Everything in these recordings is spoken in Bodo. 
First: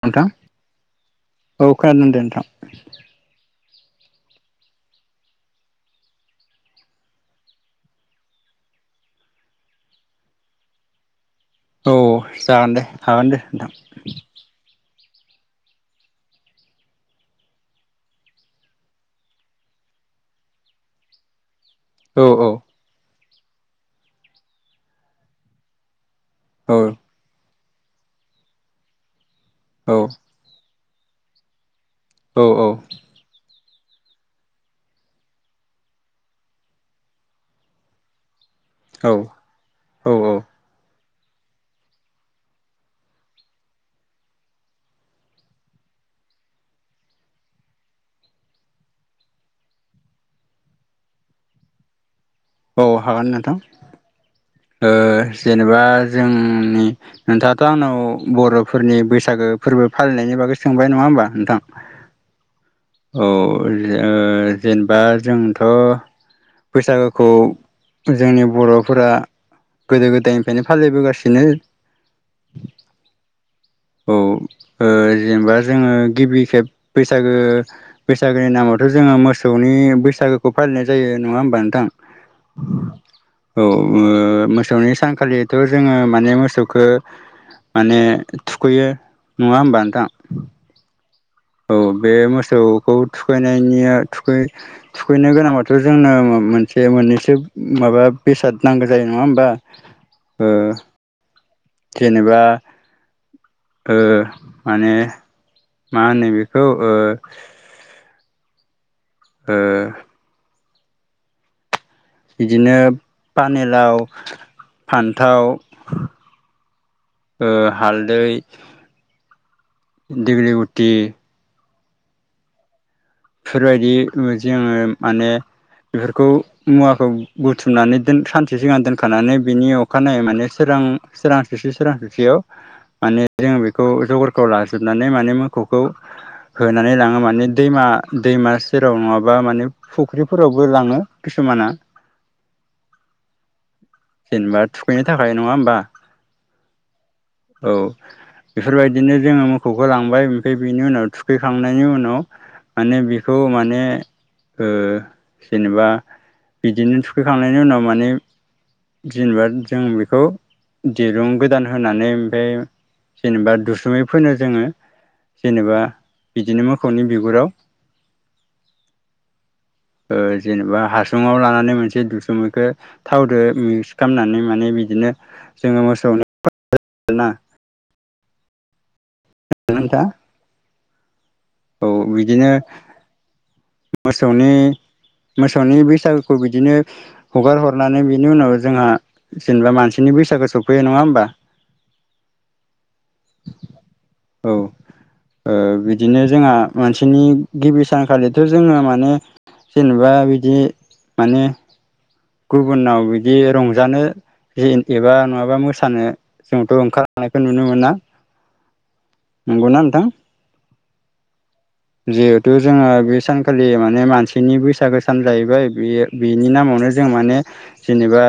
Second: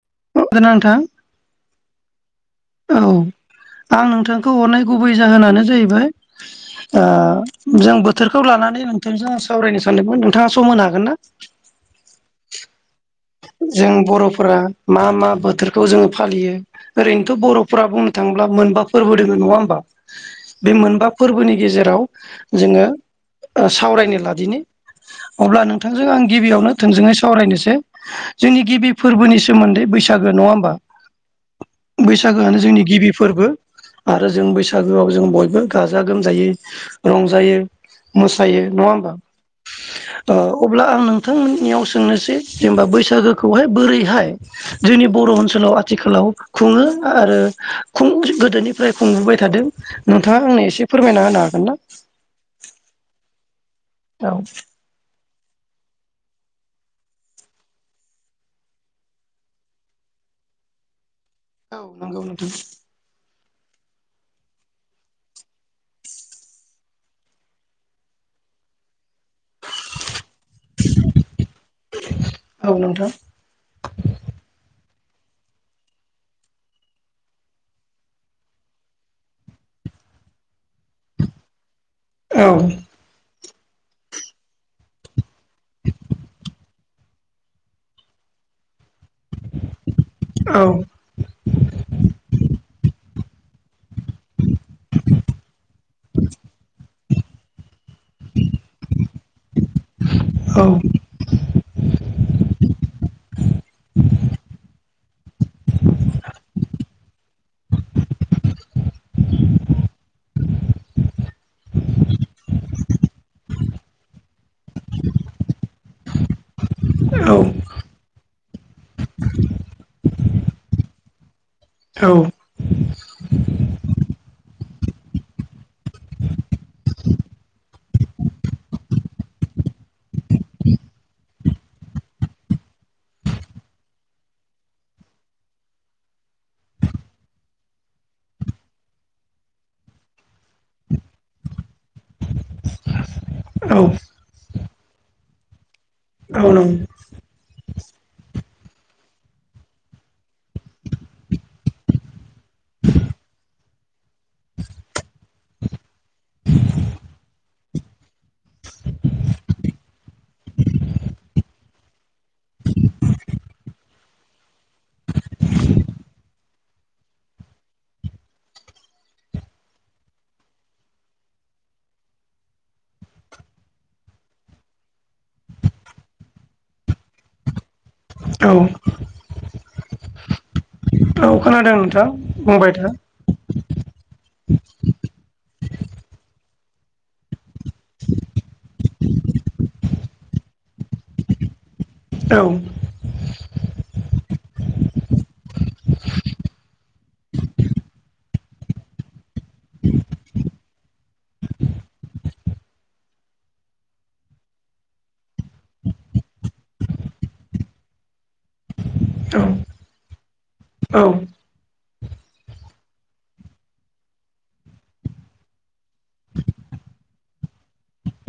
नोंथां खोनादोंना नोंथां औ खोनादों दे नोंथां औ आं नोंथांखौ हरनाय गुबै जाहोनानो जाहैबाय ओ जों बोथोरखौ लानानै नोंथांजों सावरायनो सानदोंमोन नोंथाङा सम होनो हागोन ना? औ जागोन दे हागोन दे नोंथां जों बर'फोरा मा मा बोथोरखौ जोङो फालियो ओरैनोथ' बर'फोरा बुंनो थाङोब्ला मोनबा फोरबो दोङो नङा होमबा? बे मोनबा फोरबोनि गेजेराव औ जोङो ओ सावरायनो लादिनो अब्ला नोंथां जों आं गिबियावनो औ थोंजोङै सावरायनोसै जोंनि गिबि फोरबोनि सोमोन्दै औ बैसागो नङा होमबा? बैसागोआनो औ जोंनि गिबि फोरबो। आरो जों बैसागोआव जों बयबो गाजा गोमजायै रंजायो मोसौ थायो नङा औ होमबा औ ओ अब्ला आं नोंथांमोननियाव सोंनोसै जेनेबा बैसागोखौहाय बोरैहाय जोंनि बर' ओनसोलाव आथिखालाव खुङो आरो [unintelligible] गोदोनिफ्राय खुंबोबाय थादों नोंथाङा आंनो एसे फोरमायना होनो हागोन ना? औ हागोन नोंथां औ ओ जेनेबा जोंनि नोंथाङाथ' आंनाव बर'फोरनि बैसागो फोरबो फालिनायनि बागै बागै सोंबाय नङा होमबा? नोंथां औ नंगौ नोंथां औ जेनेबा जोंथ' बैसागोखौ जोंनि बर'फोरा गोदो गोदायनिफ्रायनो फालिबोगासिनो औ नोंथां औ ओ जेनबा जोङो गिबि खेब बैसागो बैसागोनि नामावथ' जोङो मोसौनि बैसागो खौ फालिनाय जायो नङा होमबा नोंथां? औ औ मोसौनि सानखालिथ' जोङो माने मोसौखो माने थुखैयो नङा होमबा नोंथां? औ औ औ बे मोसौखौ थुखैनायनिया थुखैनो गोनांबाथ' जोंनो मोनसे मोननैसो माबा बेसाद नांगौ जायो नङा होमबा अ औ जेनेबा ओ माने मा होनो बेखौ ओ ओ बिदिनो पानेलाव फान्थाव ओ हालदै दिगलि गुथि औ बेफोरबायदि जोङो माने बेफोरखौ मुवाखौ बुथुमनानै दोन सानसे सिगां दोनखानानै बिनि अखानायै माने सोरां सोरांसि सोरांसियाव माने जोङो बेखौ जगरखौ लाजोबनानै माने मोखौखौ होनानै लाङो माने दैमा दैमा सेराव नङाबा माने फुख्रिफोरावबो लाङो किसुमाना [inaudible] जेनेबा थुखैनो थाखाय नङा होमबा औ [inaudible] बेफोरबायदिनो जोङो मोखौखौ लांबाय ओमफ्राय बेनि उनाव थुखैखांनायनि उनाव माने बेखौ माने ओ जेनेबा बिदिनो थुखैखांनायनि उनाव माने जेनेबा जों बेखौ दिरुं गोदान होनानै ओमफाय जेनेबा दुसुमै फोनो जोङो जेनेबा बिदिनो मोसौनि बिगुराव जेनेबा हासुुंवाव लानानै मोनसे दुसुमैखौ थावदो मिक्स खालामनानै माने बिदिनो जोङो मोसौनो आरोना औ [unintelligible] औ खोनादों औ नोंथां बिदिनो बुंबाय था मोसौनि मोसौनि बैसागुखौ बिदिनो हगार हरनानै बिनि उनाव जोंहा जेनेबा मानसिनि बैसागो सफै नङा होमबा औ औ बिदिनो जोंहा मानसिनि गिबि सानखालिथ' जोङो माने जेनेबा बिदि माने गुबुनाव बिदि रंजानो जे एबा नङाबा मोसानो जोंथ' ओंखारलांना- खौ नुनो मोना औ नंगौना नोंथां औ जिहेथु जोङो बे सानखालि माने मानसिनि बैसागो सान जाहैबाय बे बेनि नो नामावनो जों माने जेनेबा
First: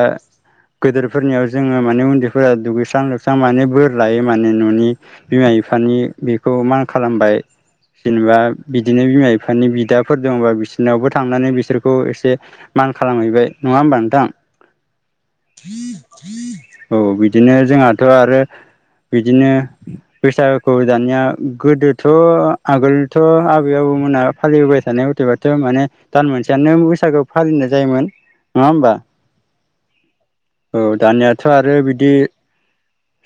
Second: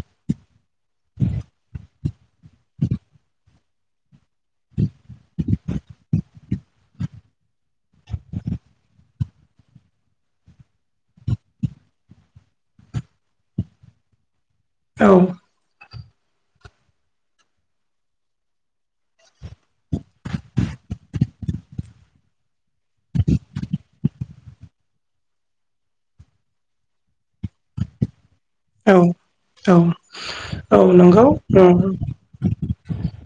गोदोरफोरनियाव जोङो माने उन्दैफोरा दुगैस्रां लोबस्रां माने बोर लायो माने न'नि बिमा बि- फानि बेखौ मान खालामबाय जेनेबा बिदिनो बिमा बिफानि बिदाफोर दङबा बिसोरनावबो थांनानै बिसोरखौ एसे मान खालामहैबाय नङा होमबा नोंथां औ औ बिदिनो जोंहाथ' आरो बिदिनो बैसागुखौ दानिया गोदोथ' आगोलथ' आबै आबौमोना फालिबोबाय थानाय बाथ' माने दान मोनसेयानो बैसागु फालिनाय जायोमोन। नङा होमबा औ औ औ नंगौ दानियाथ' औ आरो बिदि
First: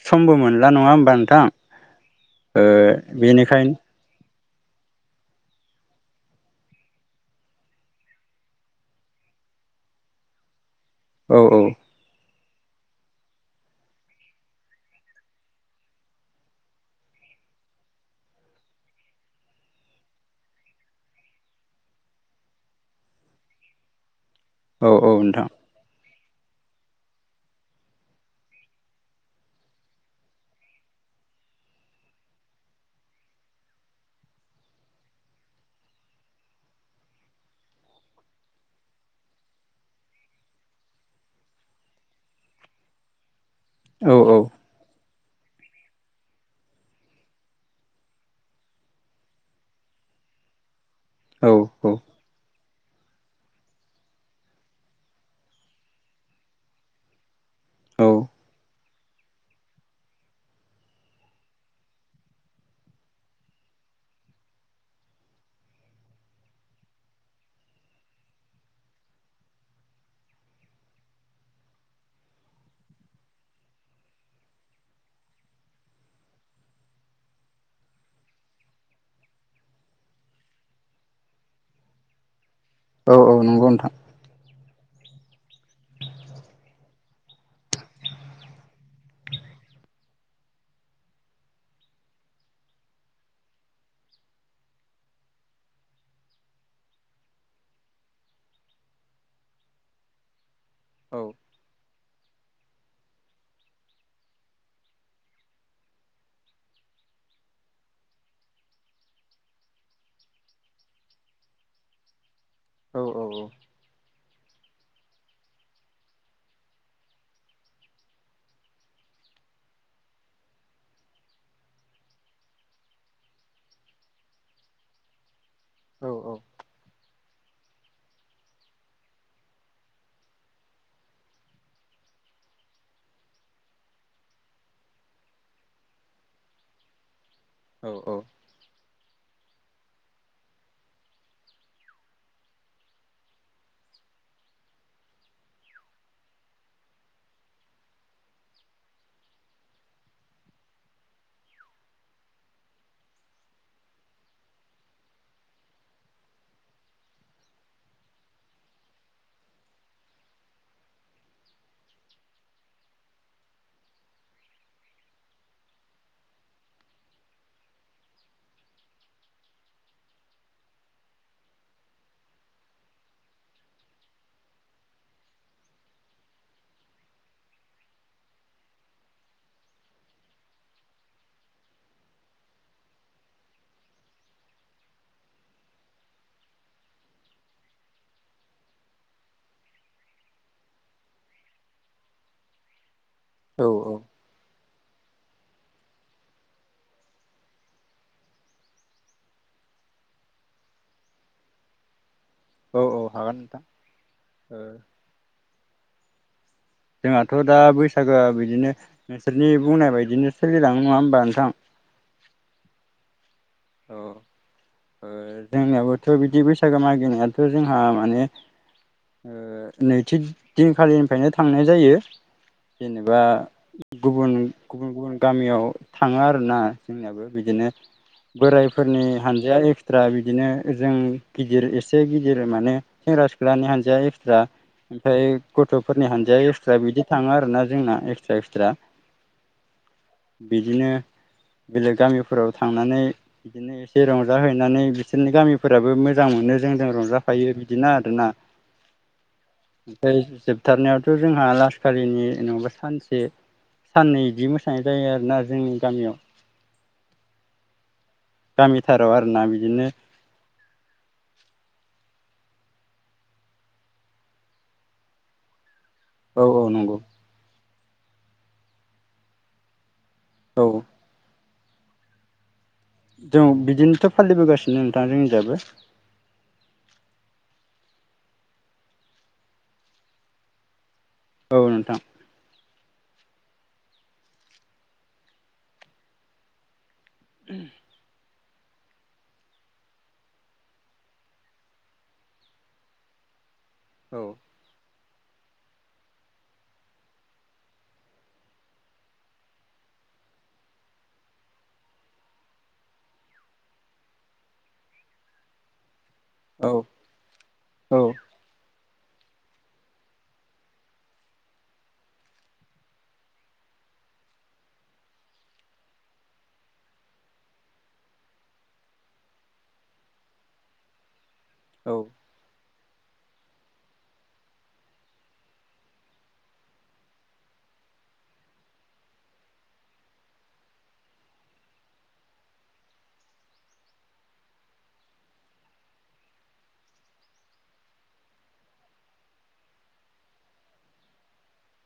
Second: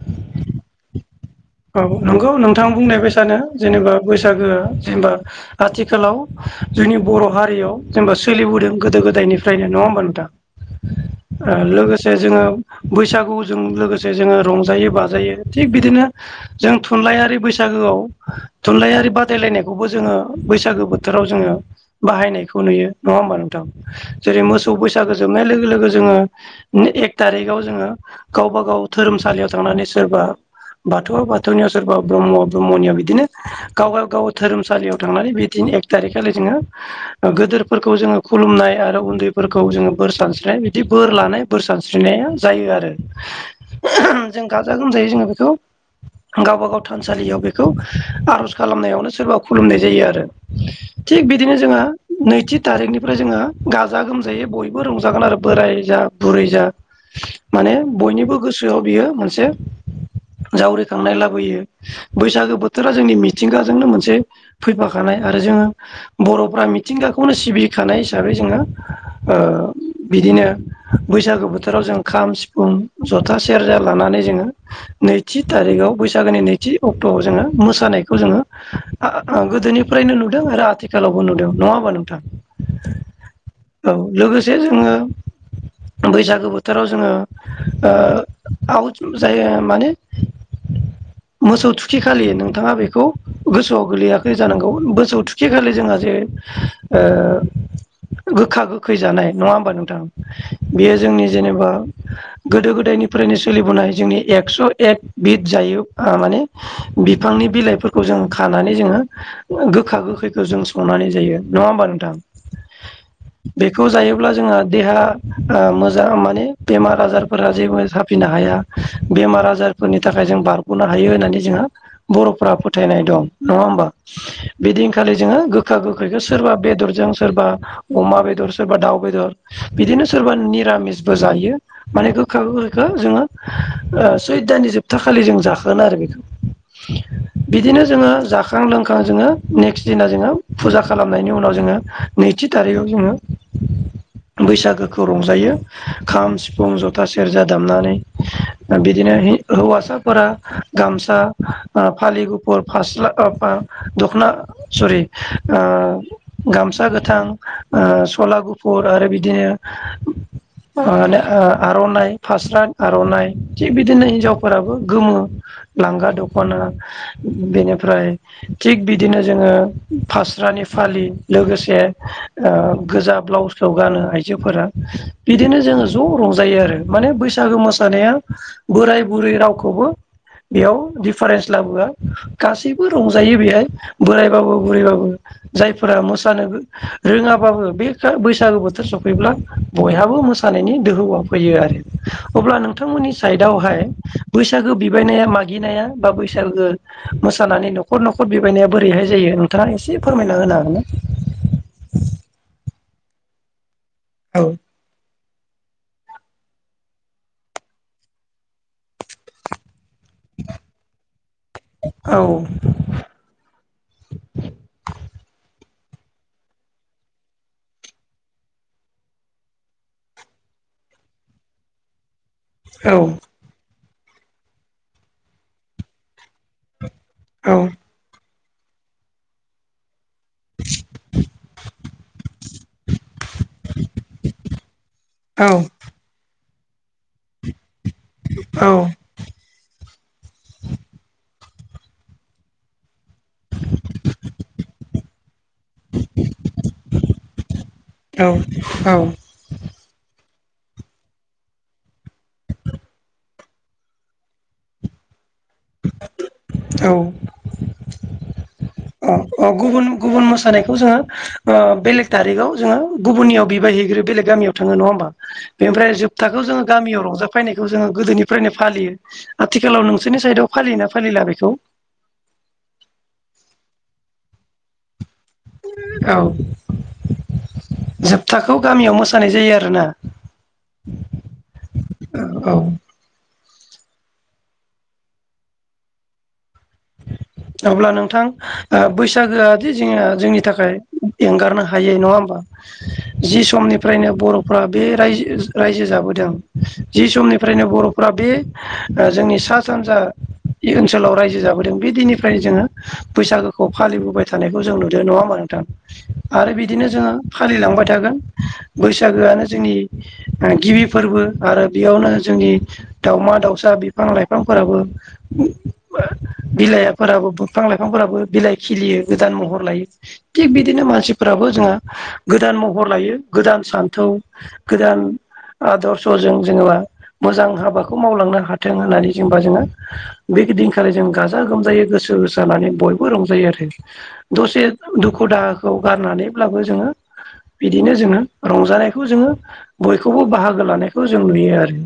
समबो मोनला नङा होमबा नोंथां औ नंगौ ओ नोंथां बुंनाय बायसानो बेनिखायनो जेनेबा बैसागोआ जेनेबा आथिखालाव जोंनि बर' हारियाव जेनेबा सोलिबोदों गोदो गोदायनिफ्रायनो नङा होनबा नोंथां औ औ लोगोसे जोङो बैसागुजों लोगोसे जोङो रंजायो बाजायो थिग बिदिनो जों थुनलाइयारि बैसागोआव थुनलाइयारि बादायलायनायखौबो जोङो बैसागो बोथोर जोङो बाहायनायखौ नुयो नङा होमबा नोंथां जेरै मोसौ औ औ बैसागो जोबनाय नोंथां लोगो लोगो जोङो एक थारिखाव जोङो गावबा गाव धोरोमसालियाव थांनानै सोरबा बाथौआ बाथौनियाव सोरबा ब्रह्मआ ब्रह्मनियाव बिदिनो गावबा गाव धोरोमसालियाव थांनानै बिदिनो एक थारिखालि जोङो गेदोरफोरखौ जोङो खुलुमनाय आरो उन्दैफोरखौ जोङो बोर सानस्रिनाय बिदि बोर लानाय बोर सानस्रिनाया जायो आरो औ औ जों गाजा गोमजायै जोङो बेखौ। [unintelligible] गावबा गाव थानसालियाव बेखौ आर'ज खालामनायावनो सोरबा खुलुमनाय जायो आरो। थिग औ बिदिनो जोङो नैथि। तारिकनिफ्राय जोङो गाजा गोमजायै बयबो रंजागोन आरो बोराय जा बुरै जा। माने औ बयनिबो गोसोआव बियो मोनसे। जावरिखांनाय लाबोयो बैसागो बोथोरा जोंनि मिथिंगाजोंनो मोनसे फैफाखानाय आरो। जोङो बर'फोरा मिथिंगाखौनो सिबिखानाय हिसाबै जोङो ओ बिदिनो। नो बैसागो बोथोराव जों खाम सिफुं जथा सेरजा लानानै जोङो। नैथि थारिखआव बैसागोनि नैथि अक्ट'आव जोङो मोसानायखौ जोङो आ गोदोनिफ्राय। नो नुदों आरो आथिखालावबो नुदों नङाबा नोंथां। औ औ नंगौ औ नोंथां लोगोसे जोङो। बैसागो बोथोराव जोङो ओ आउट जायो माने। [inaudible] मोसौ थुखि खालि नोंथाङा बेखौ गोसोआव गोलैयाखै जानांगौ मोसौ थुखि खालि जोंङो। जे औ गोखा गोखै जानाय नंङा होमबा नोंथां। बेयो औ जोंनि जेनेबा गोदो गोदायनिफ्रायनो सोलिबोनाय जोंनि एक्स'। एक बिद जायो माने बिफांनि बिलाइफोरखौ जों खानानै जोङो। गोखा गोखैखौ जों संनानै जायो नङा होमबा नोंथां औ औ औ बेखौ जायोब्ला जों आ। देहा ओ मोजां माने बेमार आजारफोरा जेबो साफिनो हाया बेमार आजार। फोरनि थाखाय जों बारग'नो हायो होननानै जोंहा बर'फ्रा फोथायनाय दं नङा होमबा बिदि। खालि जोंङो गोखा औ गोखैखौ औ सोरबा बेदरजों। सोरबा अमा बेदर सोरबा दाउ बेदर बिदिनो सोरबा निरामिसबो जायो माने। गोखा गोखैखौ जोंङो ओ सु दाननि जोबथा खालि जों जाखोन आरो बेखौ बिदिनो जोंङो जाखां लोंखां जोंङो नेक्स्ट दिना जोङो फुजा खालामनायनि उनाव जोङो नैथि थारिखआव जोंङो [inaudible] बैसागोखौ रंजायो खाम सिफुं जथा सेरजा दामनानै बिदिनो हि। हौवासाफोरा गामसा ओ फालि गुफुर फास्ला ओ दख'ना। सरि ओ गामसा गोथां ओ सला गुफुर आरो बिदिनो। माने आर'नाइ फास्रां आर'नाइ थिग बिदिनो हिनजाव फोराबो गोमो लांगा दख'ना बेनिफ्राय थिग बिदिनो जोंङो। ओ फास्रानि फालि लोगोसे ओ गोजा ब्लाउसखौ गानो आइजो। फोरा बिदिनो जोंङो ज' रंजायो आरो माने बैसागो मोसानाया बोराय बुरै रावखौबो। बेयाव दिडफारेन्स लाबोआ गासैबो रंजायो बेहाय बोरायबाबो बुरैबाबो। जायफोरा मोसानो रोङाबाबो बे बैसागो बोथोर सफैब्ला बयहाबो मोसानायनि दोहौआव फैयो आरो अब्ला नोंथांमोननि औ साइदआवहाय बैसागो बिबायनाया मागिनाया बा बैसागो मोसानानै न'खर न'खर बिबायनाया बोरैहाय जायो? नोंथाङा एसे फोरमायना होनो हागोन ना? औ औ हागोन नोंथां औ ओ। जोंहाथ' दा बैसागोआ बिदिनो नोंसोरनि बुंनाय बाय दिनो सोलिलाङो नङा होमबा नोंथां। औ औ। ओ जोंनियाबोथ' बिदि बैसागो मागिनायाथ' जोंहा माने ओ नैथि दिनखालिनिफ्रायनो थांनाय जायो। औ जेनेबा गुबुन- गुबुन- गुबुन गामियाव थाङो आरोना। जोंनियाबो औ बिदिनो बोरायफोरनि हानजाया ए ब्रा बिदिनो जों गिदिर एसे गि जेरै माने सेंग्रा सिख्लानि हानजाया एस्रा ओमफ्राय गथ'फोरनि हानजाया ए जसा बिदि थांङो आरोना। जोंना एक्सट्रा एक्सट्रा बिदिनो बेलेग गामिफोराव थांनानै बिदिनो एसे रंजाहैनानै बिसोरनि गामि फोराबो मोजां मोनो जों जों रंजाफायो बिदिना औ आरोना ओमफ्राय जोबथारनायावथ जोंहा लासखाारिनि जेनेबा सानसे साननै बिदि मोसानाय जायो आरोना जोंनि गामियाव औ गामिथाराव अ आरोना अ गुबुन बिदिनो गुबुन मोसानायखौ जोंङो बेलेग थारिखाव जोंङो गुबुननियाव बिबायहैग्रो बेलेग गामियाव थाङो नङा होमबा। बेनिफ्राय जोबथाखौ औ जोंङो औ नंगौ गामियाव रंजाफैनायखौ जोंङो गोदोनिफ्रायनो फालियो आथिखालाव नों नोंसोरनि साइदआव फालियो औ ना फालिला बेखौ? जों बिदिनोथ फालिबोगासिनो नोंथां जोंनिजाबो औ जोबथाखौ गामियाव मोसानाय जायो आरोना औ नोंथां औ अब्ला नोंथां। बैसागोआदि जोंङो जोंनि थाखाय एंगारनो हाय नङा होमबा जि समनि फ्रनो औ बरफ्रा बे राय रायजो जाबोदों जि समनिफ्रायनो बरफ्रा बे जोंनि सा सानजा बे ओनसोलाव रायजो जाबो बे दिननिफ्रायनो जोङो बैसागोखौ फालिबोबाय थानायखौ जों नुदों नङा होमा नोंथां आरो औ बिदिनो जोङो फालिलांबाय औ थागोन बैसागोआनो जोंनि गिबि फोरबो आरो बेयावनो जोंनि दाउमा दाउसा बिफां लाइफां फोराबो बिलाइफोराबो बिफां लाइफांफोराबो बिलाइ खिलियो गोदान महर लायो थिग बिदिनो मानसि फोराबो जोंहा औ गोदान महर लायो गोदान सान्थौ गोदान आदर्शजों जोङेबा मोजां हाबाखौ मावलांनो हाथों होननानै जेनेबा जोङो बे दिखा जों ग गाजा गोमजायै गोसो गोसानानै बयबो रंजायो आरो दसे दुखु दाहाखौ गारनानै अब्लाबो जोङो बिदिनो जोङो रंजानायखौ जोङो बयखौबो बाहागो लानायखौ जों नुयो आरो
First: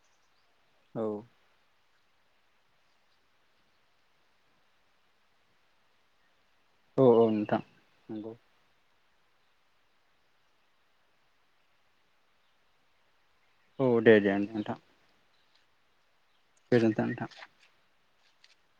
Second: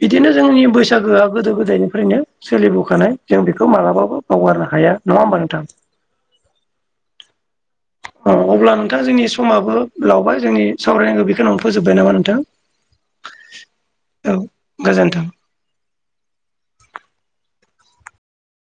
बिदिनो जोंनि बैसागोआ औ गोदो गोदायनिफ्रायनो सोलिबोखानाय जों बेखौ मालाबाबो बावगारनो हाया नङा होमबा नोंथां औ नोंथां औ नंगौ अब्ला नोंथां जोंनि समाबो लावबाय जोंनि सावरायनांगौ बेखौावं फोजोबबाय नामा नोंथां औ दे देथ नोंथां गोजोनथों नोंथां